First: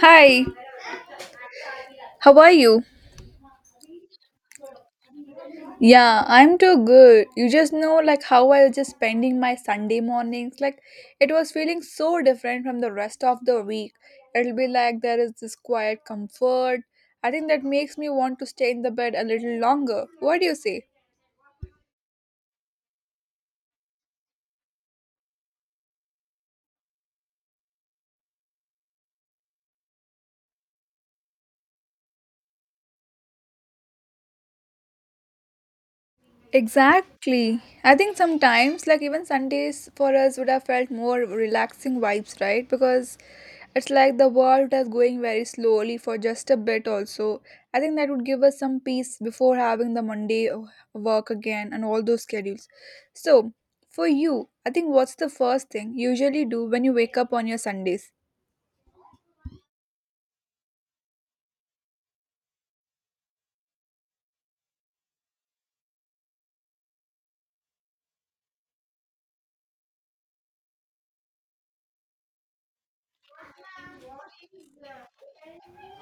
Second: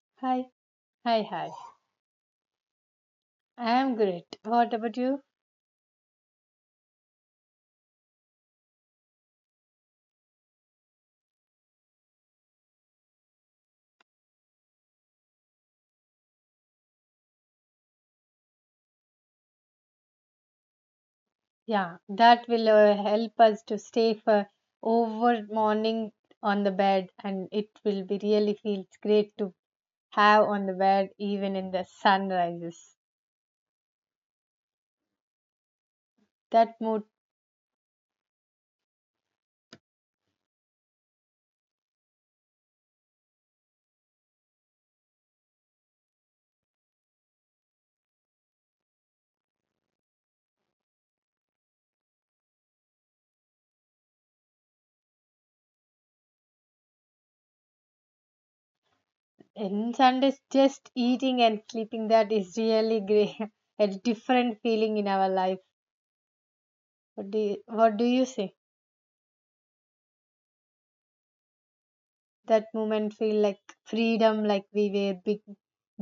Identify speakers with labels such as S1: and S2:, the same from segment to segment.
S1: Hi,
S2: Hi, hi, hi.
S1: how are you?
S2: I am great. What about you?
S1: Yeah, I'm too good. You just know like how I was just spending my Sunday mornings. Like it was feeling so different from the rest of the week. It'll be like there is this quiet comfort. I think that makes me want to stay in the bed a little longer. What do you say?
S2: Yeah, that will help us to stay for over morning on the bed, and it will be really feels great to have on the bed even in the sunrises. That mood
S1: Exactly. I think sometimes, like even Sundays for us would have felt more relaxing vibes, right? Because it's like the world is going very slowly for just a bit, also. I think that would give us some peace before having the Monday work again and all those schedules. So, for you, I think what's the first thing you usually do when you wake up on your Sundays?
S2: in Sundays, just eating and sleeping, that is really great. A different feeling in our life. What do you say? That moment feel like freedom, like we were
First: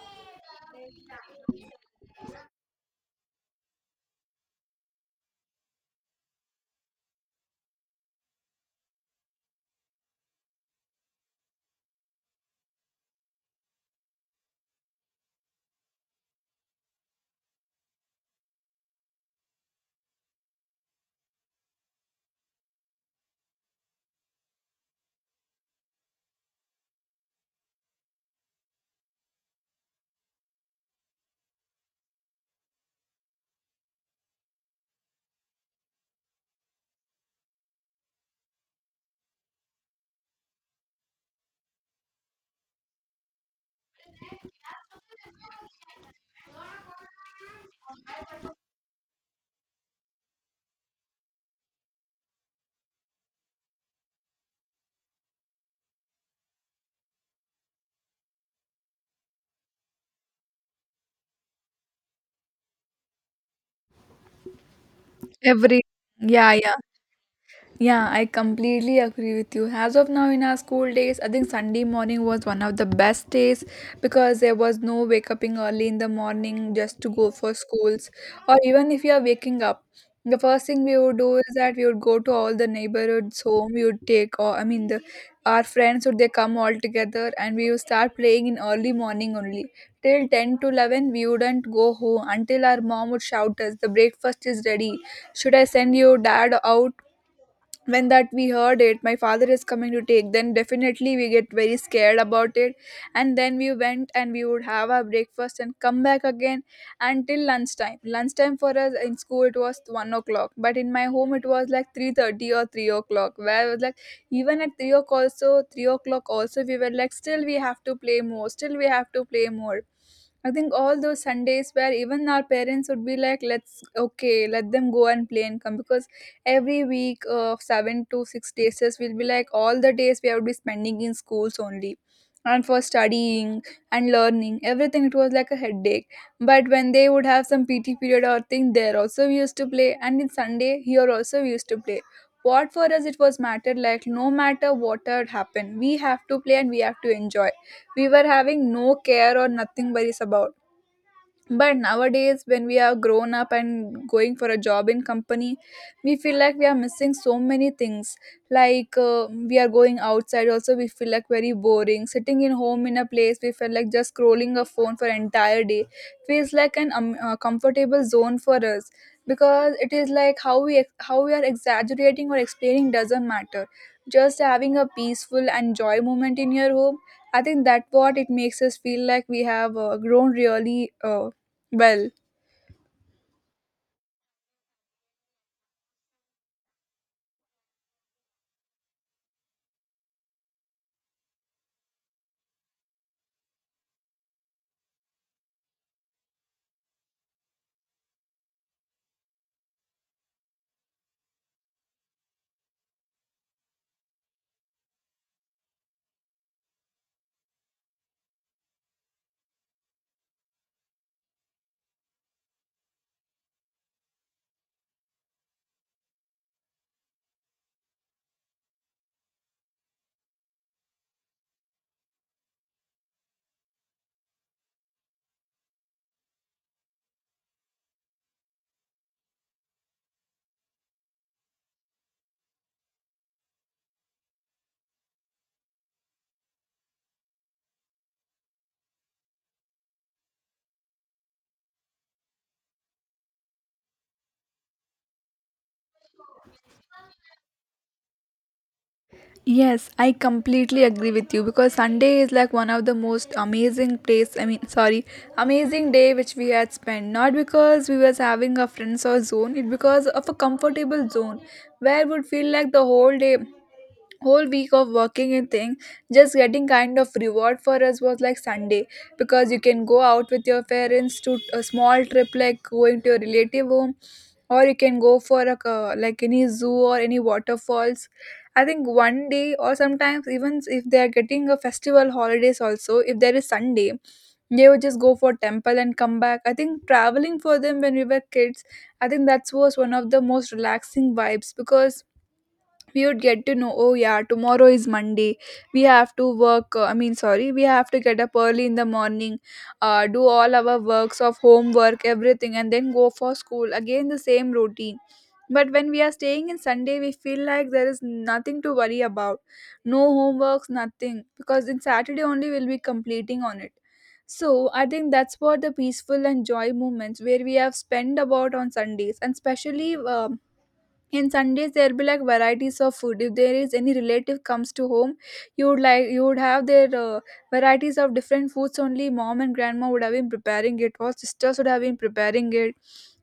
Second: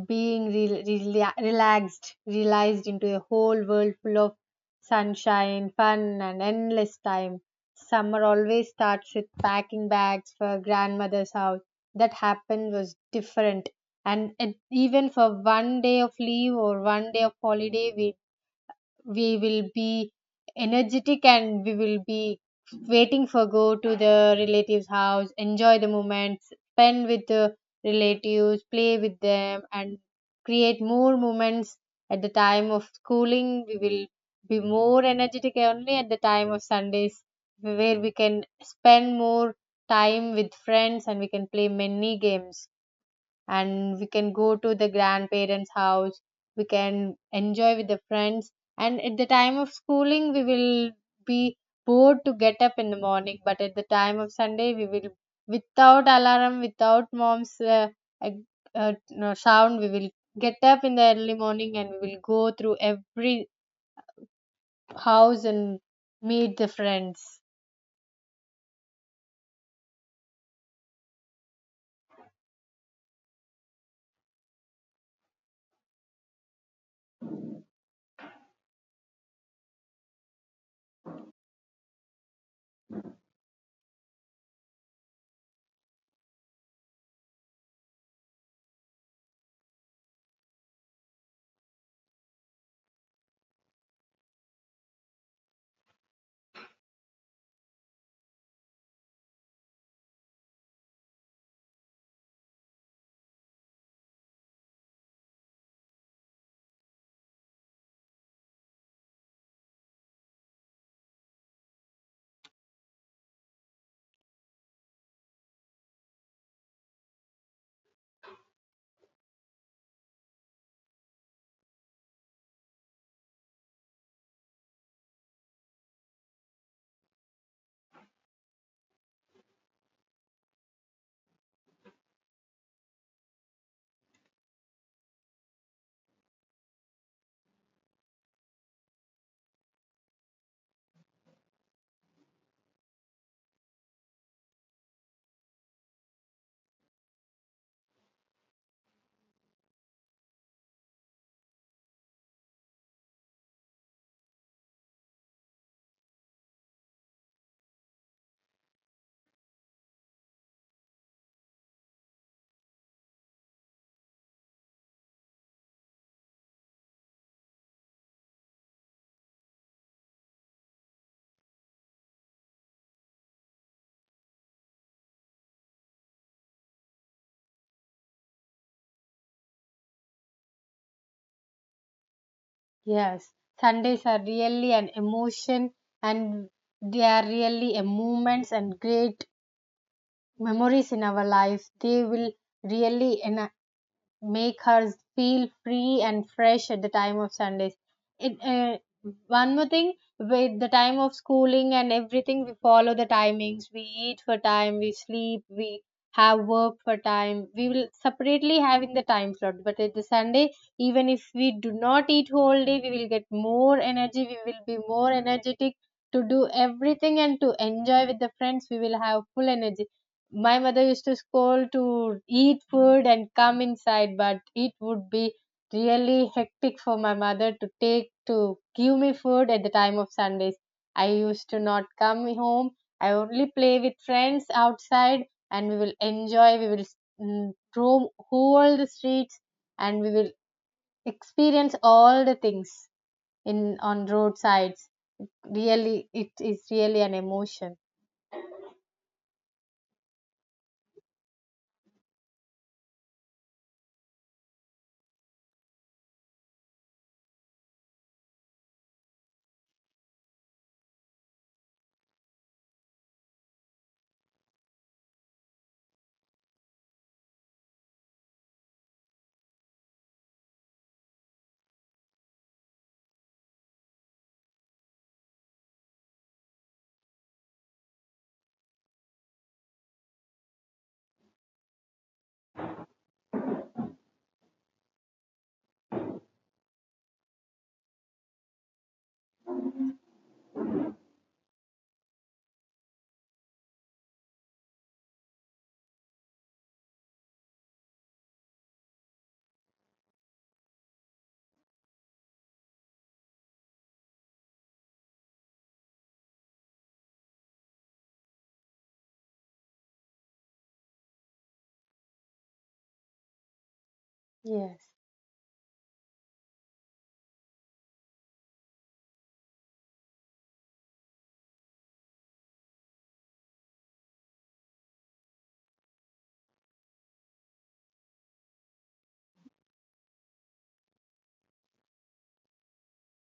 S2: being relaxed realized into a whole world full of sunshine fun and endless time. Summer always starts with packing bags for grandmother's house. That happened was different, and it, even for one day of leave or one day of holiday, we will be energetic, and we will be waiting for go to the relatives house, enjoy the moments, spend with the relatives, play with them, and create more moments. At the time of schooling, we will be more energetic only at the time of sundays, where we can spend more time with friends, and we can play many games, and we can go to the grandparents house, we can enjoy with the friends. And at the time of schooling, we will be bored to get up in the morning, but at the time of sunday, we will without alarm, without mom's ag- no, sound, we will get up in the early morning, and we will go through every house and
S1: Every. Yeah,
S2: meet the
S1: yeah.
S2: friends.
S1: Yeah, I completely agree with you. As of now, in our school days, I think Sunday morning was one of the best days because there was no wake up in early in the morning just to go for schools. Or even if you are waking up, the first thing we would do is that we would go to all the neighborhoods home. We would take, or I mean, the our friends would they come all together, and we would start playing in early morning only till 10 to 11. We wouldn't go home until our mom would shout us the breakfast is ready. Should I send your dad out? When that we heard it my father is coming to take, then definitely we get very scared about it. And then we went and we would have our breakfast and come back again until Lunchtime for us in school it was 1 o'clock, but in my home it was like 3:30 or 3 o'clock, where it was like even at 3 o'clock also 3 o'clock also we were like still we have to play more still we have to play more. I think all those Sundays where even our parents would be like, let's okay, let them go and play and come, because every week of 7 to 6 days will be like all the days we would be spending in schools only and for studying, and learning everything it was like a headache. But when they would have some pt period or thing, there also we used to play, and in sunday here also we used to play. What for us it was matter like no matter what had happened, we have to play and we have to enjoy. We were having no care or nothing worries about. But nowadays when we are grown up and going for a job in company, we feel like we are missing so many things. Like we are going outside also we feel like very boring sitting in home in a place. We feel like just scrolling a phone for entire day feels like an comfortable zone for us, because it is like how we are exaggerating or explaining doesn't matter. Just having a peaceful and joy moment in your home, I think that what it makes us feel like we have grown really well.
S2: Yes, sundays are really an emotion, and they are really a moments and great memories in our lives. They will really ena make her feel free and fresh at the time of Sundays. It, uh, One more thing, with the time of schooling and everything, we follow the timings. We eat for time, we sleep, we have work for time. We will separately having the time slot. But at the Sunday, even if we do not eat whole day, we will get more energy. We will be more energetic to do everything and to enjoy with the friends. We will have full energy. My mother used to scold to eat food and come inside, but it would be really hectic for my mother to take to give me food at the time of sundays. I used to not come home, I only play with friends outside, and we will enjoy, we will roam whole the streets, and we will experience all the things in on roadsides. Really, it is really an emotion.
S1: Yes, I completely agree with you because Sunday is like one of the most amazing place, I mean sorry, amazing day which we had spent. Not because we was having a friends or zone, it because of a comfortable zone where would feel like the whole day, whole week of working and thing, just getting kind of reward for us was like sunday. Because you can go out with your parents to a small trip like going to your relative home, or you can go for a like any zoo or any waterfalls. I think one day or sometimes even if they are getting a festival holidays also, if there is sunday they would just go for temple and come back. I think traveling for them when we were kids, I think that was one of the most relaxing vibes, because we would get to know oh yeah tomorrow is monday, we have to work, I mean sorry, we have to get up early in the morning, do all our works of homework everything and then go for school again the same routine. But when we are staying in sunday, we feel like there is nothing to worry about, no homeworks nothing, because in saturday only we'll be completing on it. So I
S2: Yes.
S1: think that's what the peaceful and joy moments where we have spent about on Sundays, and especially in sundays there'll be like varieties of food. If there is any relative comes to home, you would like you would have their varieties of different foods, only mom and grandma would have been preparing it or sisters would have been preparing it.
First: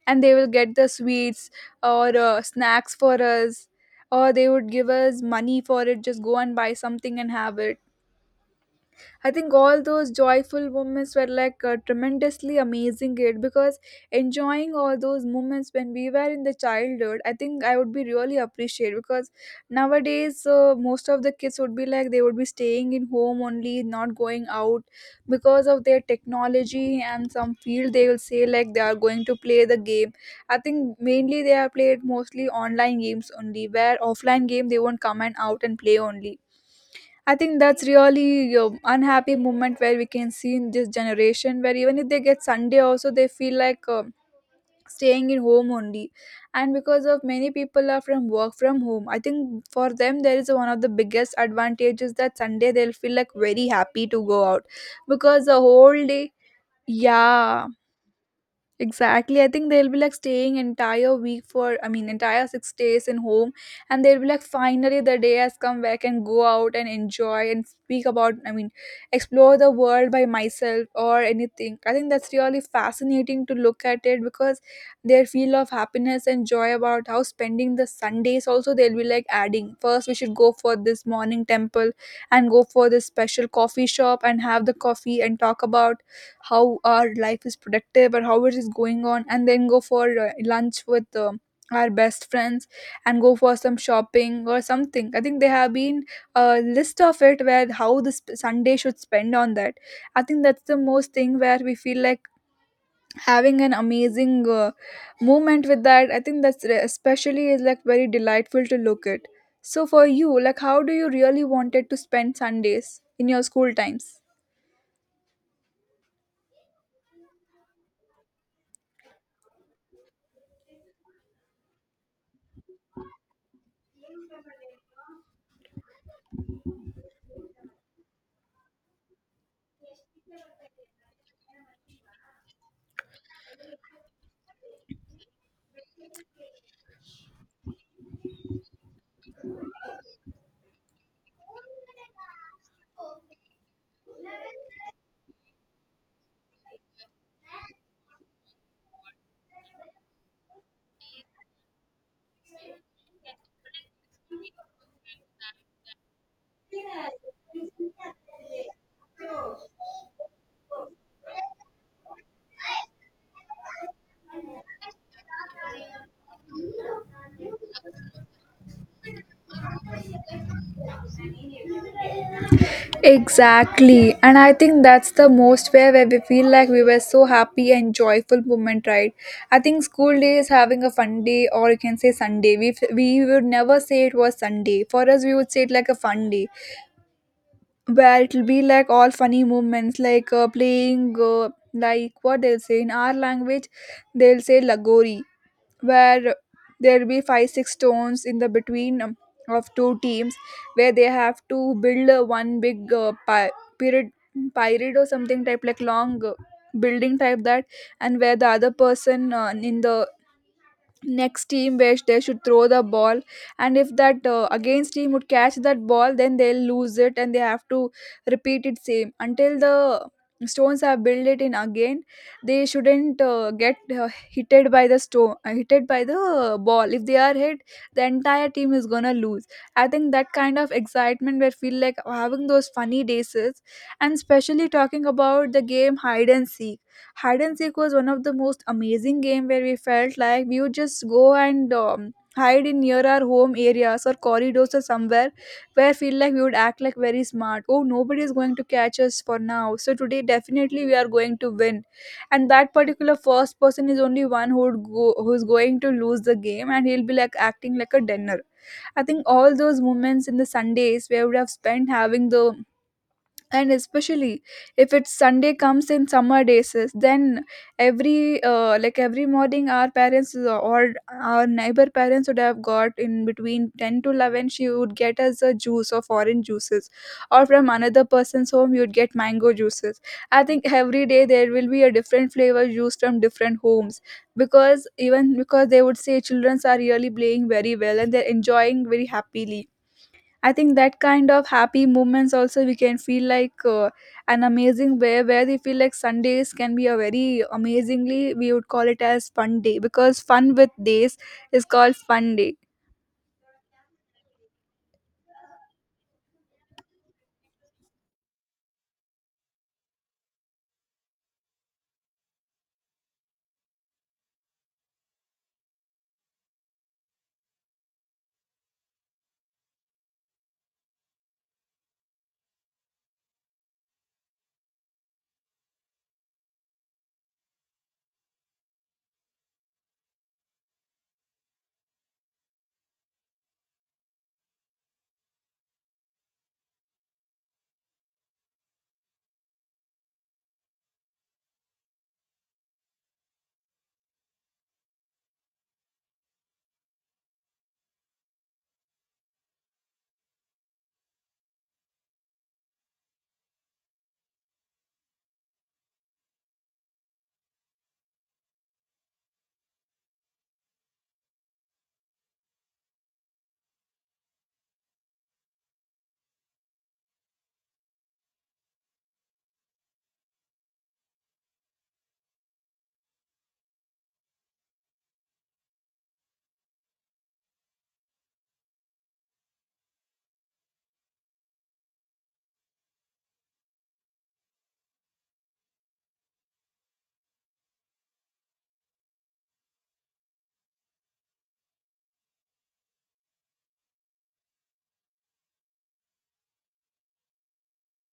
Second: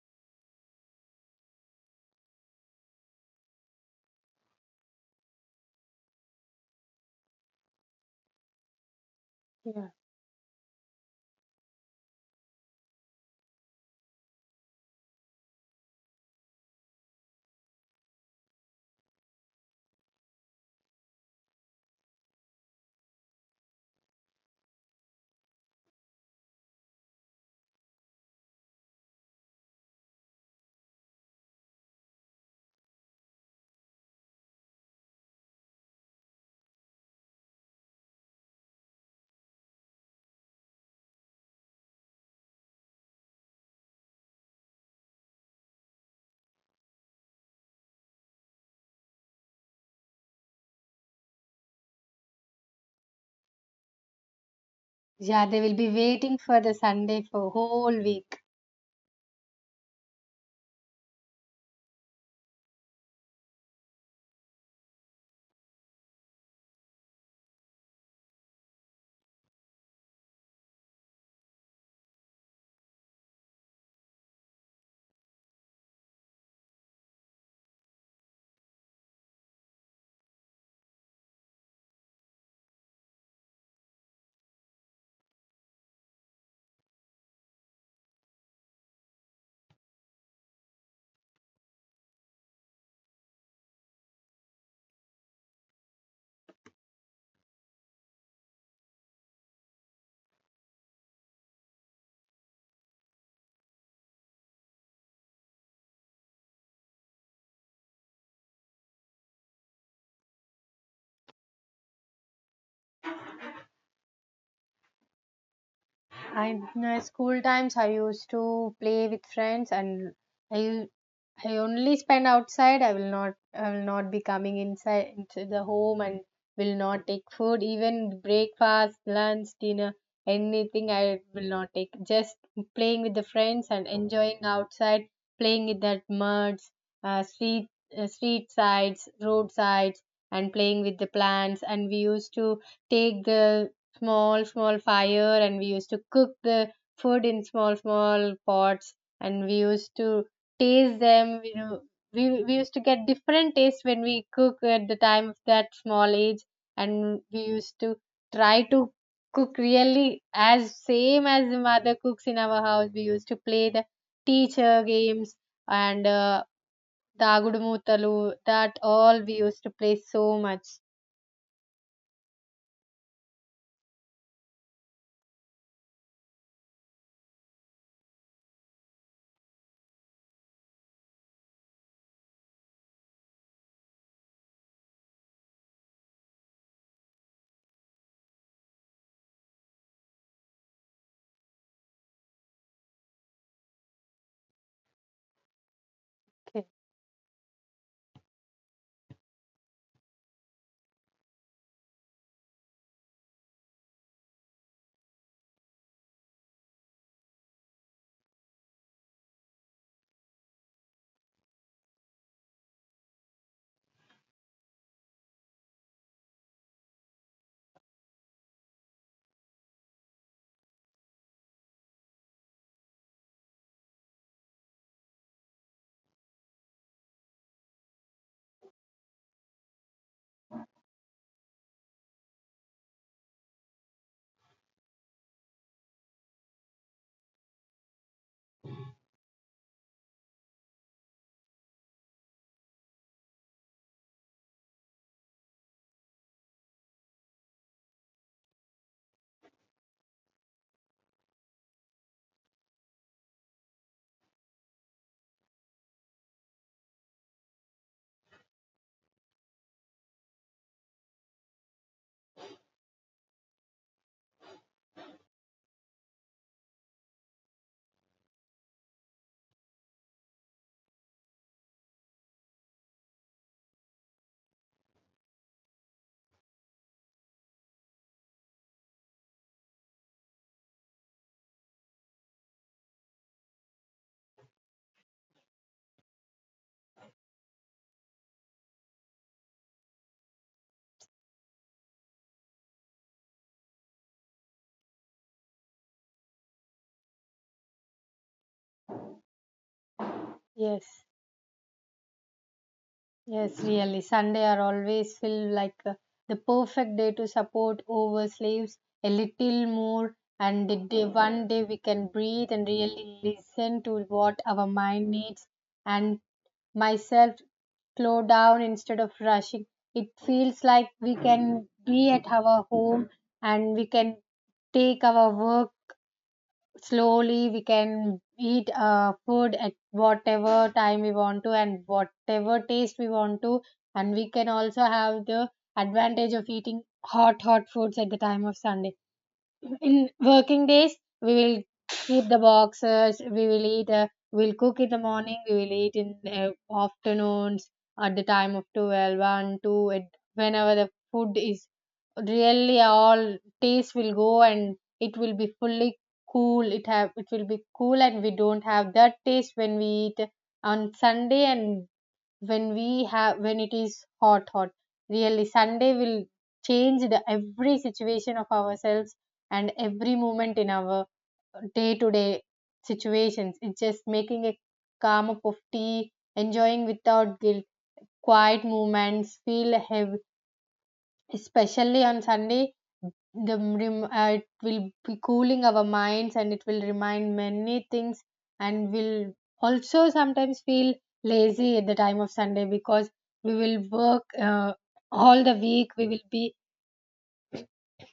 S1: And they will get the sweets or snacks for us, or they would give us money for it, just go and buy something and have it. I think all
S2: Yeah.
S1: those joyful moments were like tremendously amazing it, because enjoying all those moments when we were in the childhood, I think I would be really appreciate. Because nowadays most of the kids would be like they would be staying in home only, not going out because of their technology, and some field they will say like they are going to play the game. I think mainly they are played mostly online games only, where offline game they won't come and out and play only. I think that's really unhappy moment where we can see in this generation, where even if they get Sunday also they feel like staying in home only. And because of many people are from work from home, I think for them there is one of the biggest advantages that Sunday they'll feel like very happy to go out because
S2: Yeah,
S1: the
S2: they will be
S1: whole day.
S2: waiting for the Sunday for
S1: Yeah,
S2: whole week.
S1: exactly. I think they'll be like staying entire week for, I mean entire 6 days in home, and they'll be like finally the day has come where I can go out and enjoy and speak about, I mean explore the world by myself or anything. I think that's really fascinating to look at it, because their feel of happiness and joy about how spending the Sundays also, they'll be like adding first we should go for this morning temple and go for this special coffee shop and have the coffee and talk about how our life is productive or how it is going on, and then go for lunch with our best friends, and go for some shopping or something. I think there have been a list of it where how this sunday should spend on that. I think that's the most thing where we feel like having an amazing moment with that. I think that's especially is like very delightful to look at. So for you, like how do you really wanted to spend sundays in your school times?
S2: I My school times, I used to play with friends, and I I only spend outside. I will not be coming inside into the home, and will not take food, even breakfast, lunch, dinner, anything I will not take. Just playing with the friends and enjoying outside, playing with that muds, uh, street street sides, road sides, and playing with the plants. And we used to take the small small fire, and we used to cook the food in small small pots, and we used to taste them. We used to get different tastes when we cook at the time of that small age. And we used to try to cook really as same as the mother cooks in our house. We used to play the teacher games and dagudumutalu, that all we used to play so much.
S1: Exactly. And I think that's the most where we feel like we were so happy and joyful moment, right? I think school day is having a fun day or you can say Sunday. We would never say it was Sunday. For us, we would say it like a fun day, where it'll be like all funny moments like playing, like what they'll say in our language, they'll say lagori, where
S2: Okay.
S1: there'll be five six stones in the between of two teams, where they have to build one big pyramid or something type like long building type that. And where the other person in the next team which they should throw the ball, and if that against team would catch that ball, then they'll lose it and they have to repeat it same until the stones have built it in again. They shouldn't get hitted by the stone, hitted by the ball. If they are hit, the entire team is gonna lose. I think that kind of excitement where feel like having those funny days, and especially talking about the game hide and seek. Hide and seek was one of the most amazing game, where we felt like we would just go and hide in near our home areas or corridors or somewhere, where I feel like we would act like very smart, oh nobody is going to catch us for now, so today definitely we are going to win. And that particular first person is only one who would go, who's going to lose the game and he'll be like acting like a dinner. I think all those moments in the sundays where we would have spent having the, and especially if it's sunday comes in summer days is, then every morning our parents or our neighbor parents would have got in between 10 to 11, she would get us a juice of orange juices, or from another person's home you'd get mango juices. I think every day there will be a different flavor juice from different homes, because they would say children are really playing very well and they're enjoying very happily. I think that kind of happy moments also we can feel like an amazing way where they feel like Sundays can be a very amazingly, we would call it as fun day because fun with
S2: Yes.
S1: days is called fun day.
S2: Yes, really. Sunday are always feel like the perfect day to support over slaves a little more, and the day, one day we can breathe and really listen to what our mind needs, and myself slow down instead of rushing. It feels like we can be at our home, and we can take our work slowly, we can eat food at whatever time we want to and whatever taste we want to, and we can also have the advantage of eating hot hot foods at the time of sunday. In working days, we will keep the boxes, we will eat we'll cook in the morning, we will eat in afternoons, at the time of 12, 1, 2 it, whenever the food is, really all taste will go, and it will be fully cool, it will be cool, and we don't have that taste when we eat on sunday. And when we have, when it is hot hot, really sunday will change the every situation of ourselves and every moment in our day to day situations. It's just making a calm cup of tea, enjoying without guilt. Quiet moments feel heavy, especially on sunday. It will be cooling our minds, and it will remind many things, and will also sometimes feel lazy at the time of sunday because we will work all the week. We will be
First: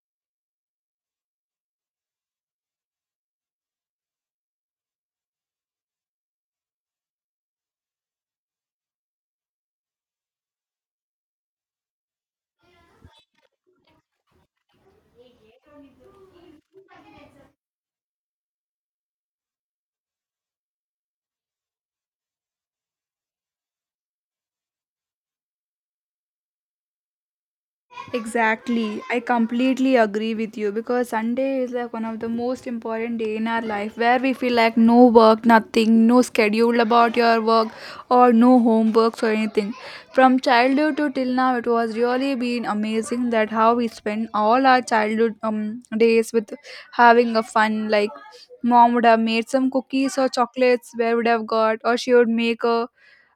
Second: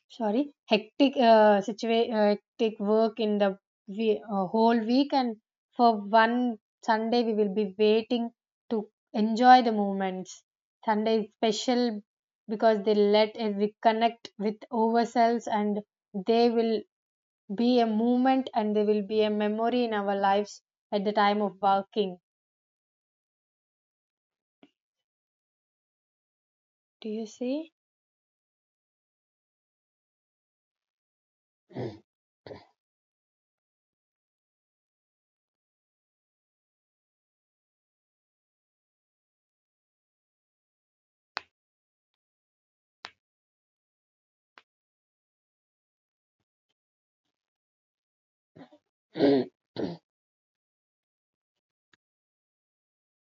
S2: Sorry, hectic work in the whole week, and for one Sunday we will be waiting to enjoy the moments. Sunday is special because they let us reconnect with ourselves, and they will be a moment, and they will be a memory in our lives at the time of working. Do you see?
S1: Exactly. I completely agree with you because Sunday is like one of the most important day in our life, where we feel like no work, nothing, no schedule about your work or no homeworks or anything. From childhood to till now it was really been amazing that how we spend all our childhood days with having a fun, like mom would have made some cookies or chocolates where would have got, or she would make a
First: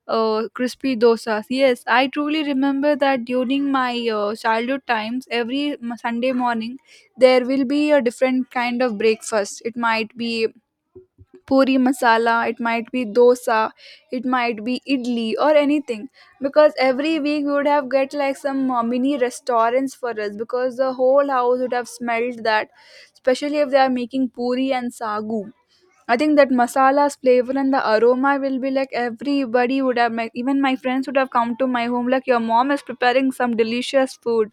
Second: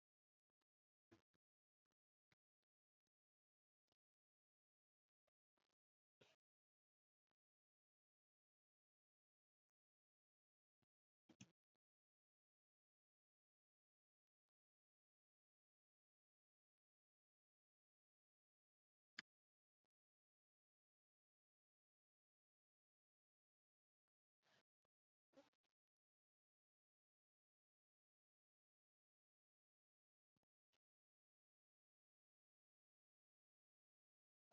S1: crispy dosas. Yes, I truly remember that during my childhood times, every Sunday morning, there will be a different kind of breakfast. It might be puri masala, it might be dosa, it might be idli or anything. Because every week we would have get like some mini restaurants for us, because the whole house would have smelled that, especially if they are making puri and sagu. I think that masala's flavor and the aroma will be like everybody would have, even my friends would have come to my home, like your mom is preparing some delicious food.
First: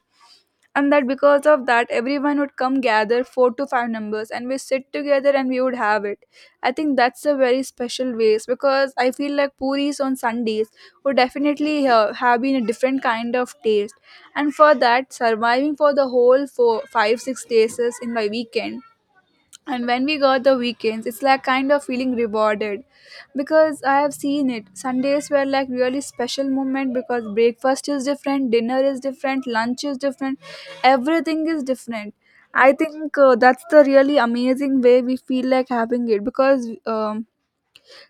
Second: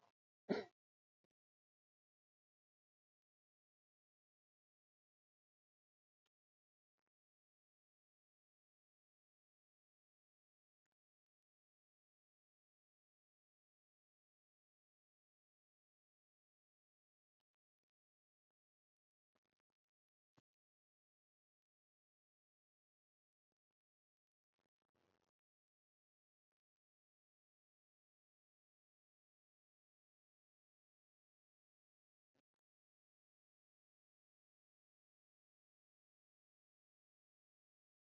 S1: And that because of that, everyone would come gather four to five numbers and we sit together and we would have it. I think that's a very special ways, because I feel like puris on Sundays would definitely have been a different kind of taste. And for that, surviving for the whole four, five, 6 days is in my weekend, and when we got the weekends it's like kind of feeling rewarded, because I have seen it Sundays were like really special moment, because breakfast is different, dinner is different, lunch is different, everything is different. I think that's the really amazing way we feel like having it, because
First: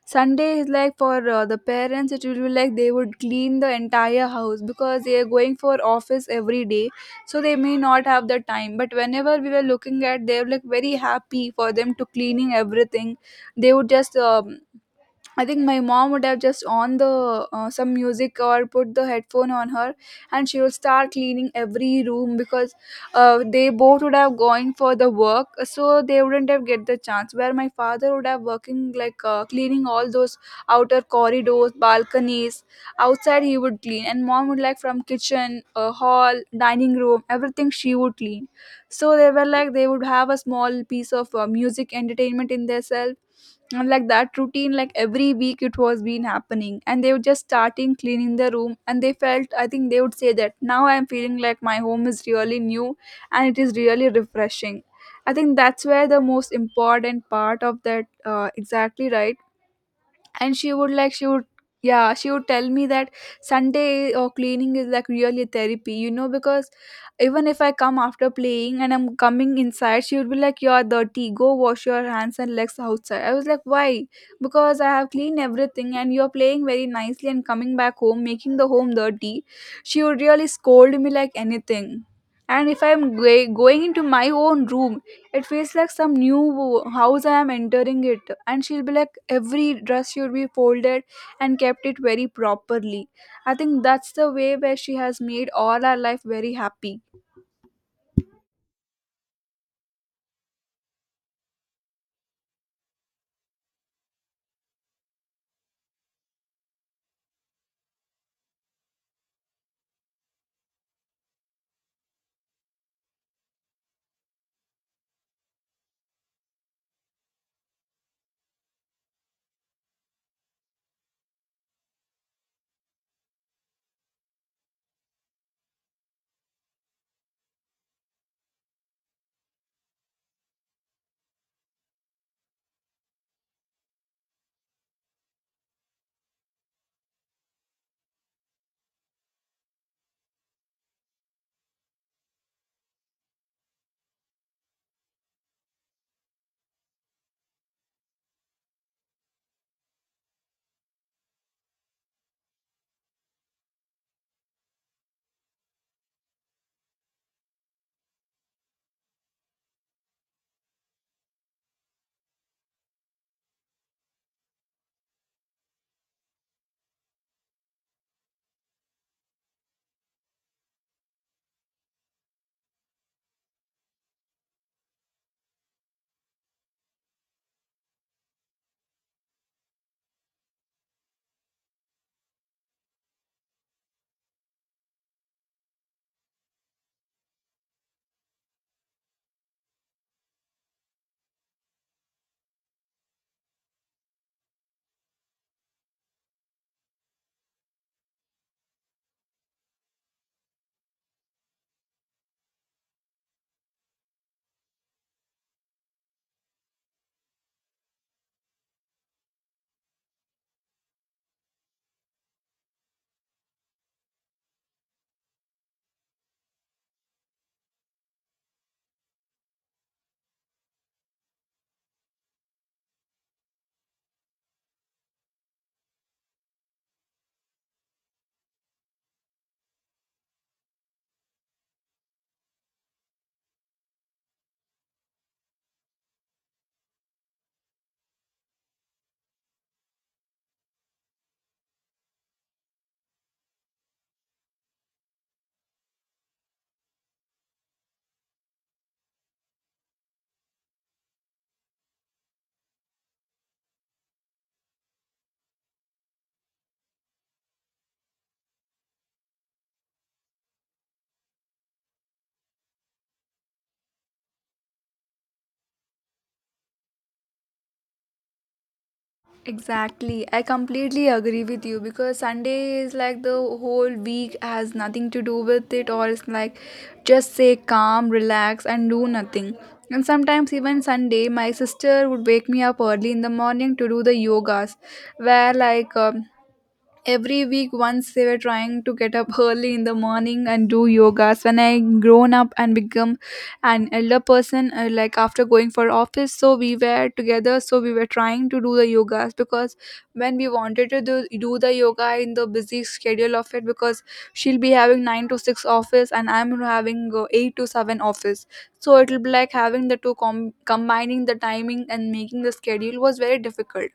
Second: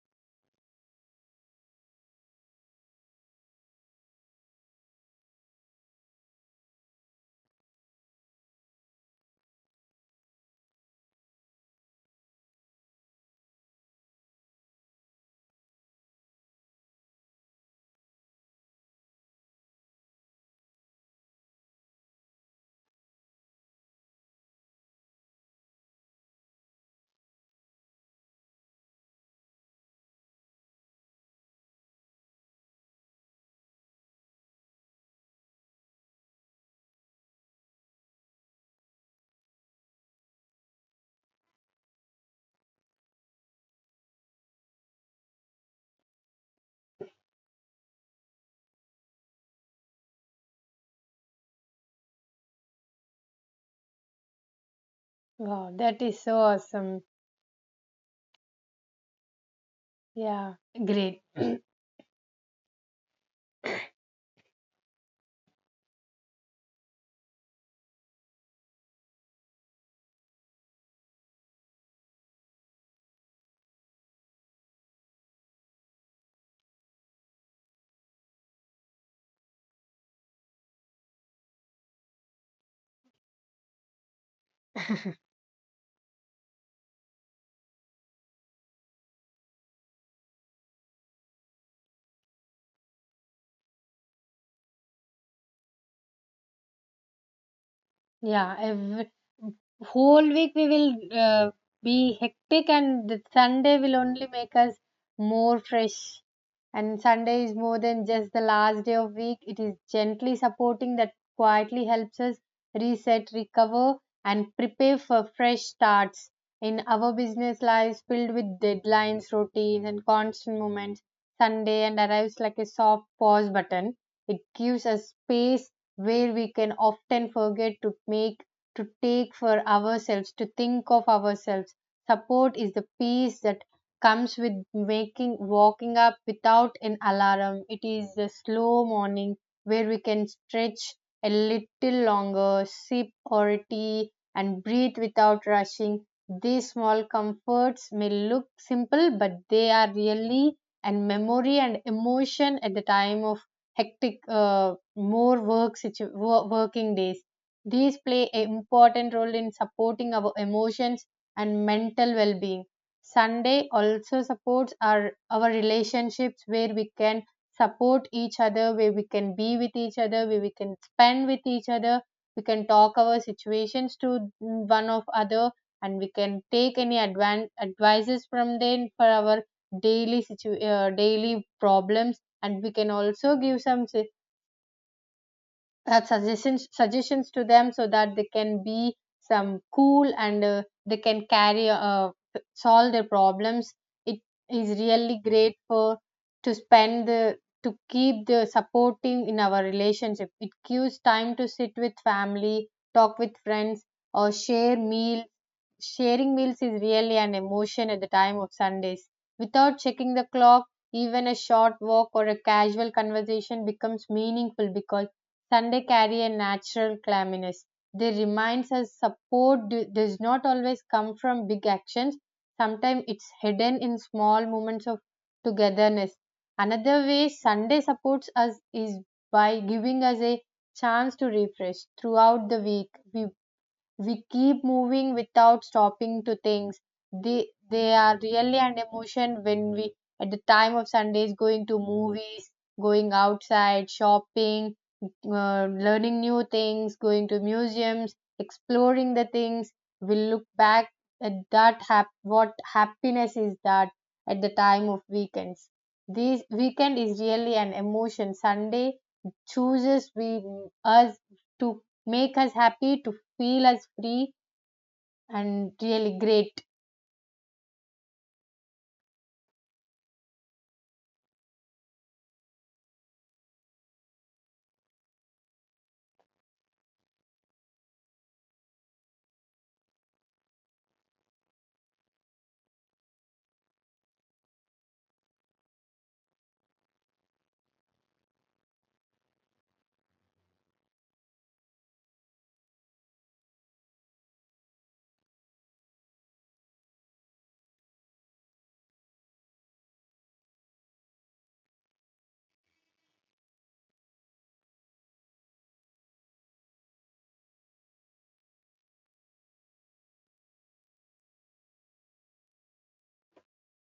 S1: Sunday is like for the parents, it will be like they would clean the entire house because they are going for office every day. So they may not have the time. But whenever we were looking at, they were like very happy for them to cleaning everything. They would just I think my mom would have just on the some music or put the headphone on her, and she would start cleaning every room, because they both would have going for the work, so they wouldn't have get the chance. Where my father would have working like cleaning all those outer corridors, balconies, outside he would clean, and mom would like from kitchen, hall, dining room, everything she would clean. So they were like they would have a small piece of music entertainment in theirself, and like that routine like every week it was been happening, and they were just starting cleaning the room, and they felt, I think they would say that now I am feeling like my home is really new and it is really refreshing. I think
S2: Wow,
S1: that's
S2: that
S1: where
S2: is
S1: the
S2: so
S1: most
S2: awesome.
S1: important part of that, exactly right.
S2: Yeah,
S1: And she would, like
S2: great.
S1: she would, yeah, she would tell me that Sunday or cleaning is like really therapy, because even if I come after playing and I'm coming inside, she would be like, you're dirty, go wash your hands and legs outside. I was like why? Because I have cleaned everything and you're playing very nicely and coming back home making the home dirty. She would really scold me like anything, and if I'm going into my own room it feels like some new house I am entering it, and she'll be like every dress should be folded and kept it very properly. I think that's the way where she has made all our life very happy.
S2: Yeah, whole week we will be hectic, and the Sunday will only make us more fresh. And Sunday is more than just the last day of week. It is gently supporting that quietly helps us reset, recover, and prepare for fresh starts in our business lives filled with deadlines, routines, and constant moments. Sunday and arrives like a soft pause button. It gives us space where we can often forget to take for ourselves, to think of ourselves. Support is the peace that comes with making walking up without an alarm. It is the slow morning where we can stretch a little longer, sip or tea, and breathe without rushing. These small comforts may look simple, but they are really and memory and emotion at the time of hectic, more work working days. These play an important role in supporting our emotions and mental well-being. Sunday also supports our relationships, where we can support each other, where we can be with each other, where we can spend with each other, we can talk our situations to one of other, and we can take any advices from them for our daily daily problems, and we can also give some suggestions to them, so that they can be some cool, and they can carry solve their problems. It is really great for to spend the, to keep the supporting in our relationship. It gives time to sit with family, talk with friends, or share meal. Sharing meals is really an emotion at the time of sundays, without checking the clock. Even a short walk or a casual conversation becomes meaningful because Sunday carry a natural clamminess. They reminds us support does not always come from big actions. Sometimes it's hidden in small moments of togetherness. Another way Sunday supports us is by giving us a chance to refresh throughout the week. We keep moving without stopping to things. They are really an emotion, when we at the time of sundays going to movies, going outside shopping, learning new things, going to museums, exploring the things, we look back at that what happiness is, that at the time of weekends. This weekend is really an emotion. Sunday chooses we us to make us happy, to feel as free and really great.
S1: Exactly, I completely agree with you because Sunday is like the whole week has nothing to do with it, or it's like just say calm, relax, and do nothing. And sometimes even Sunday my sister would wake me up early in the morning to do the yogas, where like every week once they were trying to get up early in the morning and do yogas when I grown up and become an elder person, like after going for office. So we were together, so we were trying to do the yogas, because when we wanted to do the yoga in the busy schedule of it, because she'll be having 9 to 6 office and I'm having 8 to 7 office. So it'll be like having the two combining the timing and making the schedule was very difficult.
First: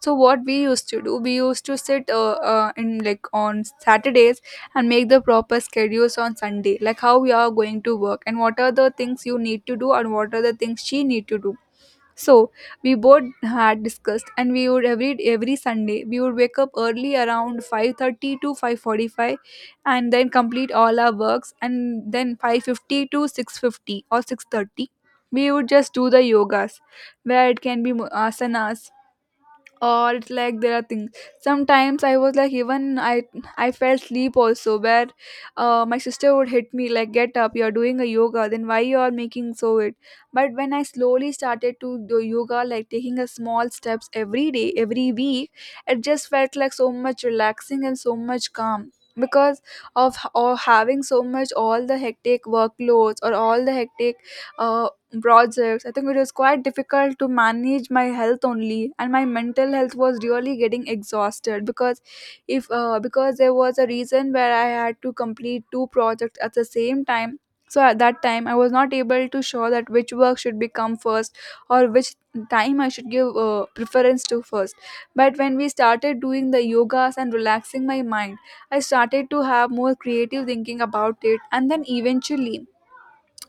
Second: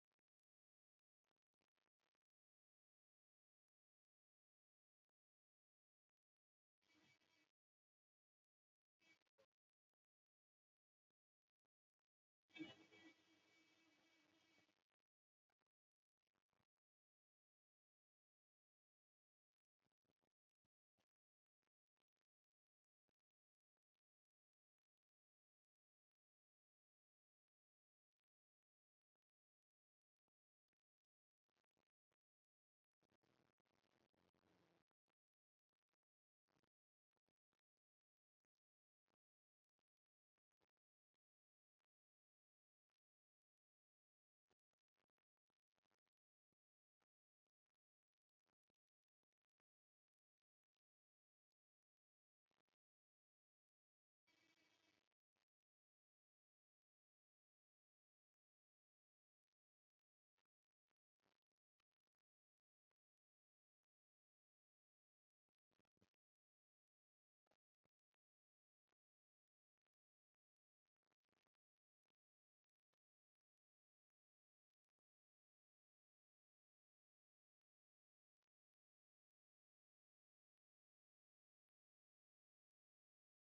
S1: So what we used to do we used to sit in like on Saturdays and make the proper schedules on Sunday, like how we are going to work and what are the things you need to do and what are the things she need to do. So we both had discussed, and we would, every Sunday we would wake up early around 5:30 to 5:45 and then complete all our works, and then 5:50 to 6:50 or 6:30 we would just do the yogas, where it can be asanas, or it's like there are things. Sometimes I was like even I fell asleep also, where my sister would hit me like, get up, you're doing a yoga, then why you are making so it. But when I slowly started to do yoga like taking a small steps every day every week, it just felt like so much relaxing and so much calm, because of h- or having so much all the hectic workloads or all the hectic uh, projects. I think it was quite difficult to manage my health only, and my mental health was really getting exhausted, because if because there was a reason where I had to complete two projects at the same time. So at that time I was not able to show that which work should become first, or which time I should give preference to first. But when we started doing the yogas and relaxing my mind, I started to have more creative thinking about it, and then eventually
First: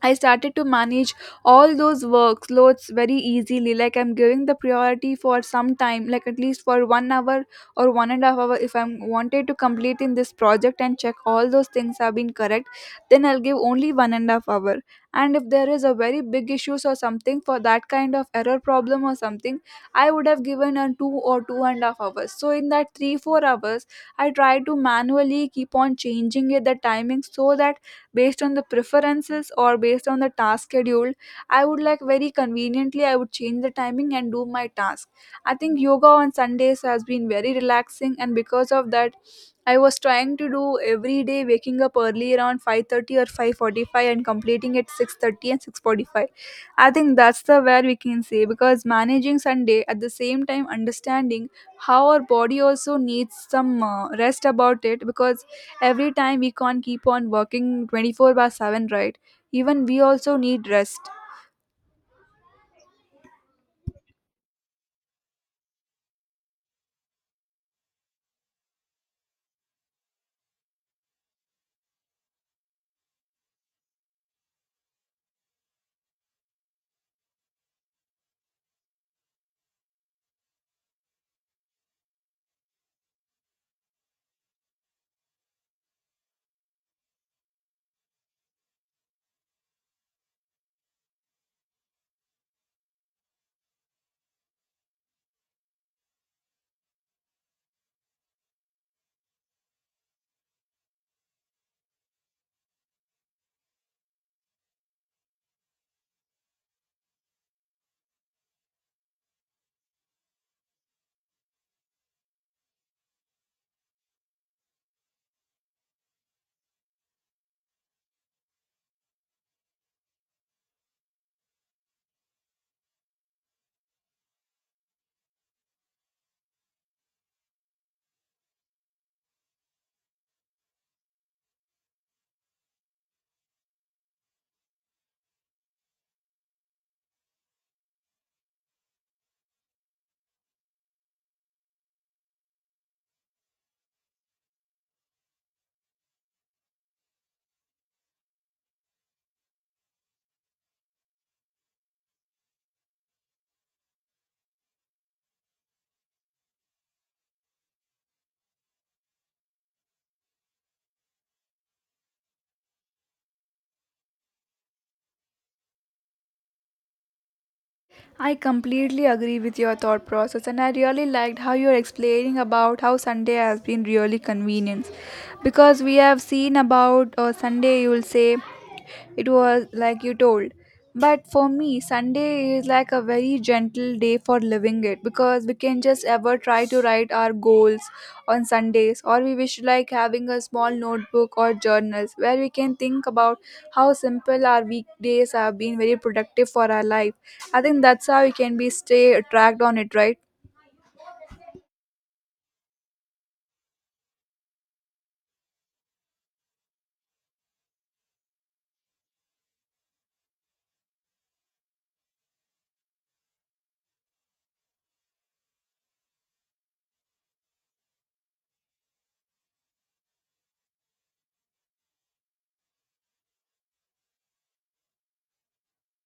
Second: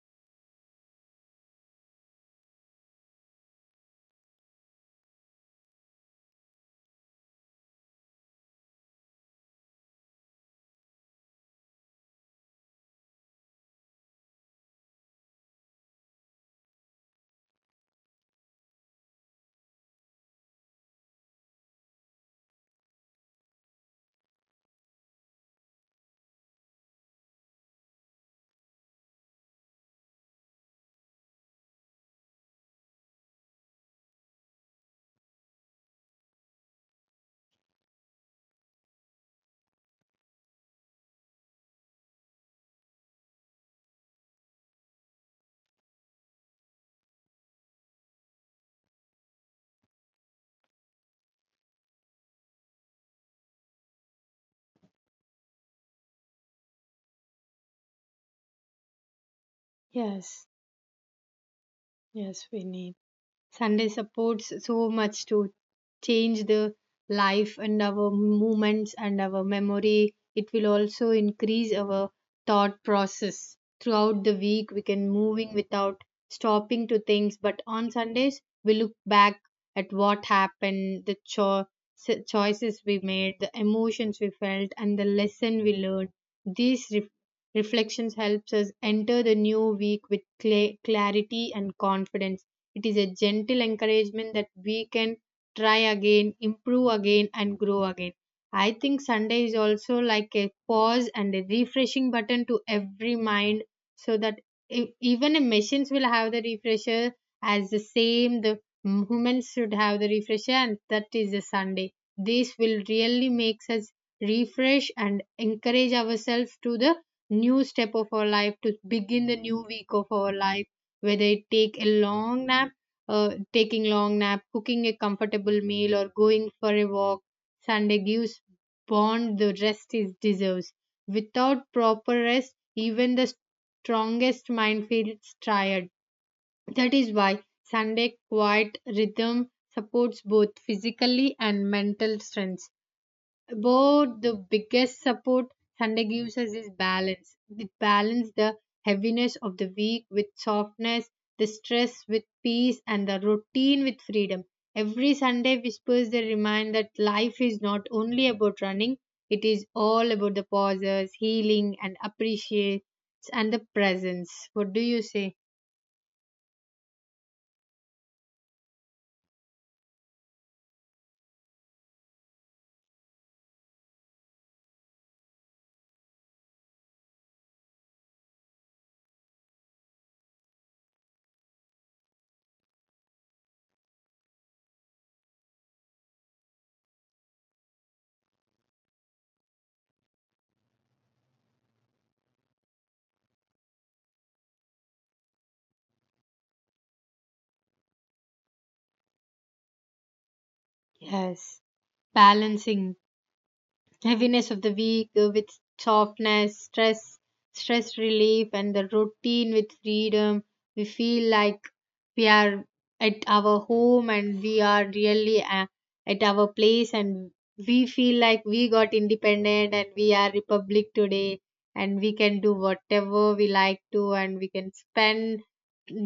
S1: I started to manage all those workloads very easily. Like I'm giving the priority for some time, like at least for 1 hour or 1.5 hour. If I'm wanted to complete in this project and check all those things have been correct, then I'll give only 1.5 hour. And if there is a very big issues or something for that kind of error problem or something, I would have given a 2 or 2.5 hours. So in that 3 4 hours, I try to manually keep on changing it the timing, so that based on the preferences or based on the task schedule, I would like very conveniently I would change the timing and do my task. I think yoga on Sundays has been very relaxing, and because of that I was trying to do every day waking up early around 5:30 or 5:45 and completing at 6:30 and 6:45. I think that's the where we can say, because managing Sunday at the same time understanding how our body also needs some rest about it, because every time we can't keep on working 24 by 7, right? Even we also
S2: Yes,
S1: need rest.
S2: yes, we need. Sunday supports so much to change the life and our movements and our memory. It will also increase our thought process. Throughout the week, we can moving without stopping to things. But on Sundays, we look back at what happened, the choices we made, the emotions we felt, and the lesson we learned. These reflections helps us enter the new week with clarity and confidence. It is a gentle encouragement that we can try again, improve again, and grow again. I think Sunday is also like a pause and a refreshing button to every mind, so that even a machines will have the refresher. As the same, the humans should have the refresher, and that is the Sunday. This will really makes us refresh and encourage ourselves to the new step of our life, to begin the new week of our life, whether it take a long nap taking long nap, cooking a comfortable meal, or going for a walk. Sunday gives bond the rest it deserves. Without proper rest, even the strongest mind feels tired. That is why sunday quiet rhythm supports both physically and mental strength. About the biggest support Sunday gives us is balance. It balances the heaviness of the week with softness, the stress with peace, and the routine with freedom. Every Sunday whispers the reminder that life is not only about running, it is all about the pauses, healing, and appreciates and the presence. What do you say?
S1: I completely agree with your thought process, and I really liked how you're explaining about how Sunday has been really convenient, because we have seen about Sunday you will say, it was like you told. But for me, Sunday is like a very gentle day for living it, because we can just ever try to write our goals on Sundays, or we wish like having a small notebook or journals where we can think about how simple our weekdays have been very productive for our life. I think that's how we can be stay tracked on it, right?
S2: Yes. Balancing. Heaviness of the week with softness, stress relief, and the routine with freedom. We feel like we are at our home, and we are really at our place, and we feel like we got independent and we are republic today, and we can do whatever we like to, and we can spend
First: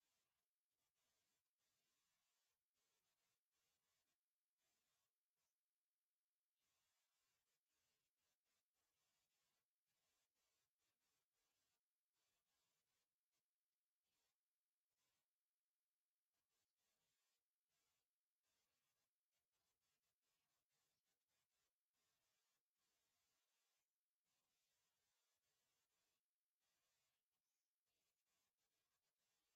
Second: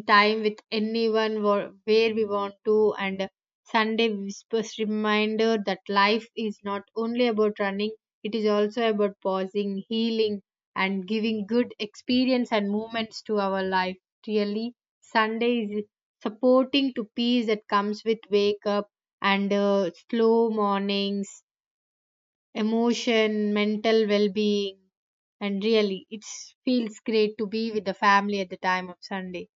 S2: time with anyone where we want to. And Sunday whispers reminder that life is not only about running, it is also about pausing, healing, and giving good experience and moments to our life. Really, Sunday is supporting to peace that comes with wake up and slow mornings, emotion, mental well being, and really, it feels great to be with the family at the time of Sunday,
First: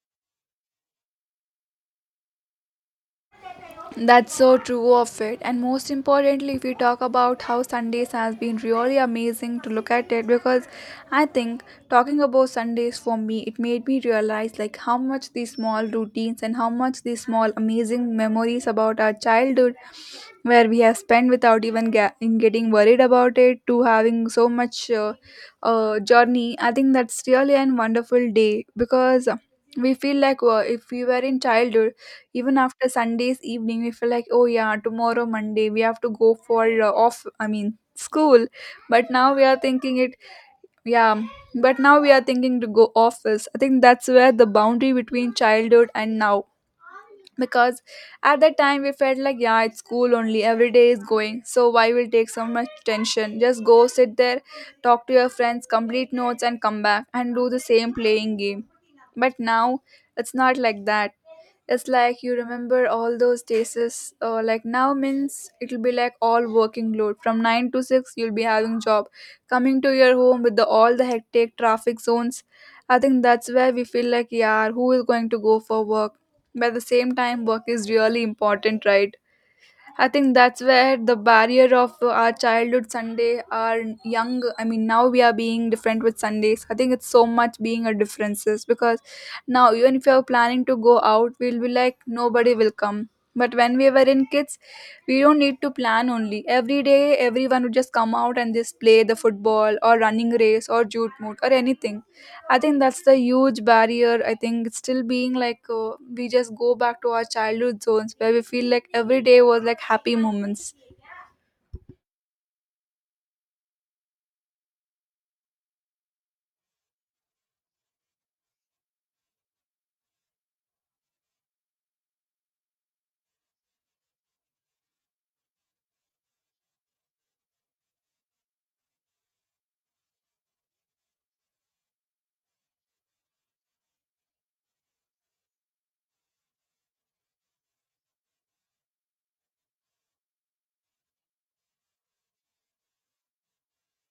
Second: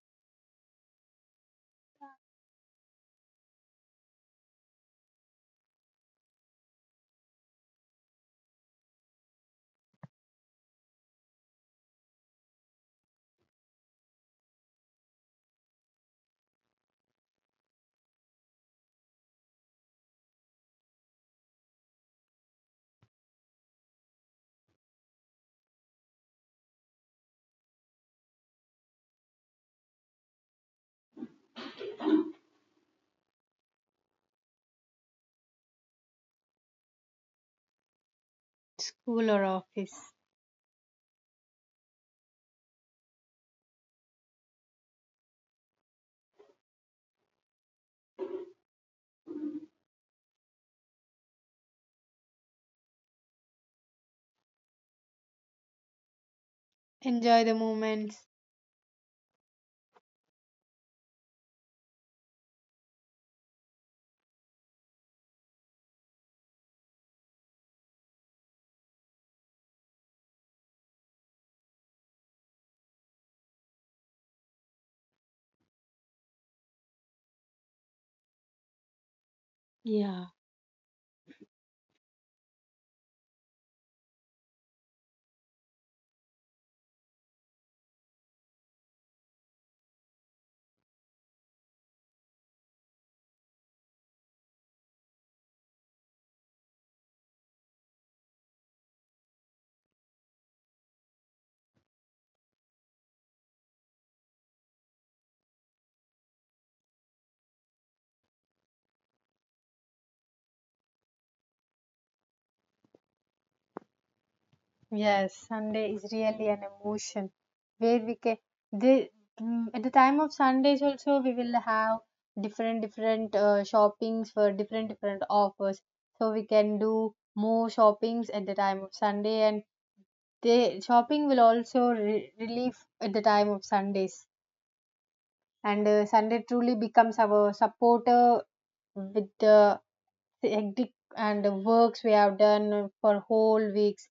S1: That's so true of it. And most importantly, if we talk about how Sundays has been really amazing to look at it, because I think talking about Sundays for me, it made me realize like how much these small routines and how much these small amazing memories about our childhood where we have spent without even in getting worried about it to having so much journey. I think that's really a wonderful day because we feel like if we were in childhood, even after Sundays evening, we feel like, oh yeah, tomorrow Monday we have to go for off. I mean school, but
S2: school
S1: now we
S2: or
S1: are thinking
S2: office.
S1: it. Yeah, but now we are thinking to go office. I think that's where the boundary between childhood and now, because at that time we felt like yeah it's cool only every day is going, so why will take so much tension, just go sit there, talk to your friends, complete notes and come back and
S2: Enjoy
S1: do
S2: the
S1: the same
S2: moments.
S1: playing game. But now it's not like that, it's like you remember all those days. Like now means it'll be like all working load from 9 to 6 you'll be having job coming to your home with the all the hectic traffic zones. I think that's where we feel like yeah who is going to go for work, by the same time, work is really important, right? I
S2: Yeah.
S1: think that's where the barrier of our childhood Sunday, our young, I mean, now we are being different with Sundays. I think it's so much being a differences, because now, even if you're planning to go out, we'll be like, nobody will come. But when we were in kids, we don't need to plan only. Every day, everyone would just come out and just play the football or running race or jute moot or anything. I think that's the huge barrier. I think it's still being like we just go back to our childhood zones where we feel like every day was like happy moments.
S2: Yes, Sunday is really an emotion, where we can the at the time of Sundays also we will have different different shoppings for different different offers. So we can do more shoppings at the time of Sunday, and the shopping will also re relieve at the time of Sundays. And Sunday truly becomes our supporter with the hectic and the works we have done for whole weeks.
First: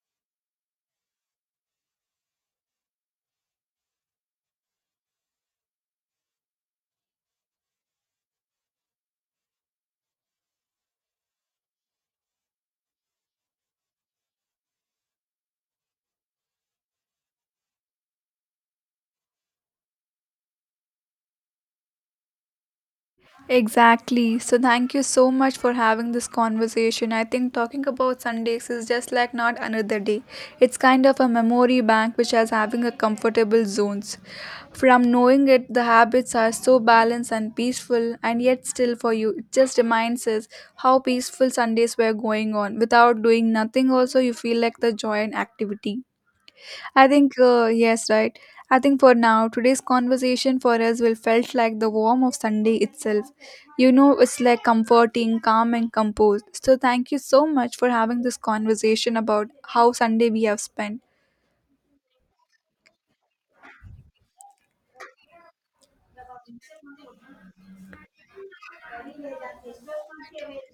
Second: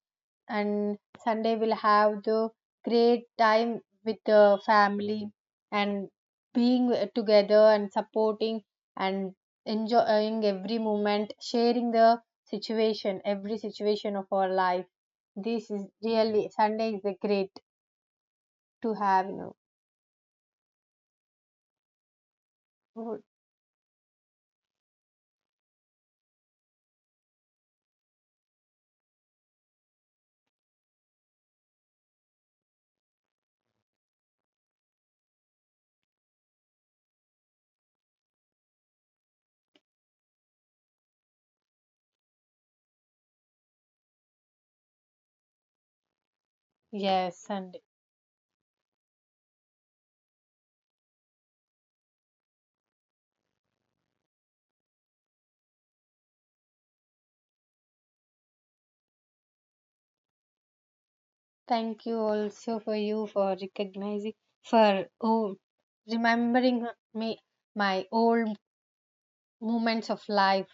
S2: And sunday we'll have the great time with the family, and being together, and supporting, and enjoying every moment, sharing the situation, every situation of our life. This is really, sunday is the great to have know
S1: Exactly. So, thank you so much for having this conversation. I think talking about Sundays is just like not another day. It's kind of a memory bank which has having a comfortable zones. From knowing it, the habits are so balanced and peaceful, and yet still for you, it just reminds us how peaceful Sundays were going on. Without doing nothing, also, you feel like the joy and activity. I
S2: yes,
S1: think,
S2: sunday.
S1: yes, right. I think for now, today's conversation for us will felt like the warmth of Sunday itself. You know, it's like comforting, calm, and composed. So thank you so much for having this conversation about how Sunday we have spent.
S2: Thank you also for you for recognizing, for oh remembering me, my old moments of life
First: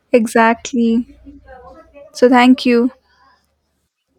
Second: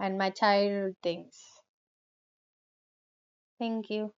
S2: and my childhood
S1: Exactly.
S2: things.
S1: So thank you.
S2: Thank you.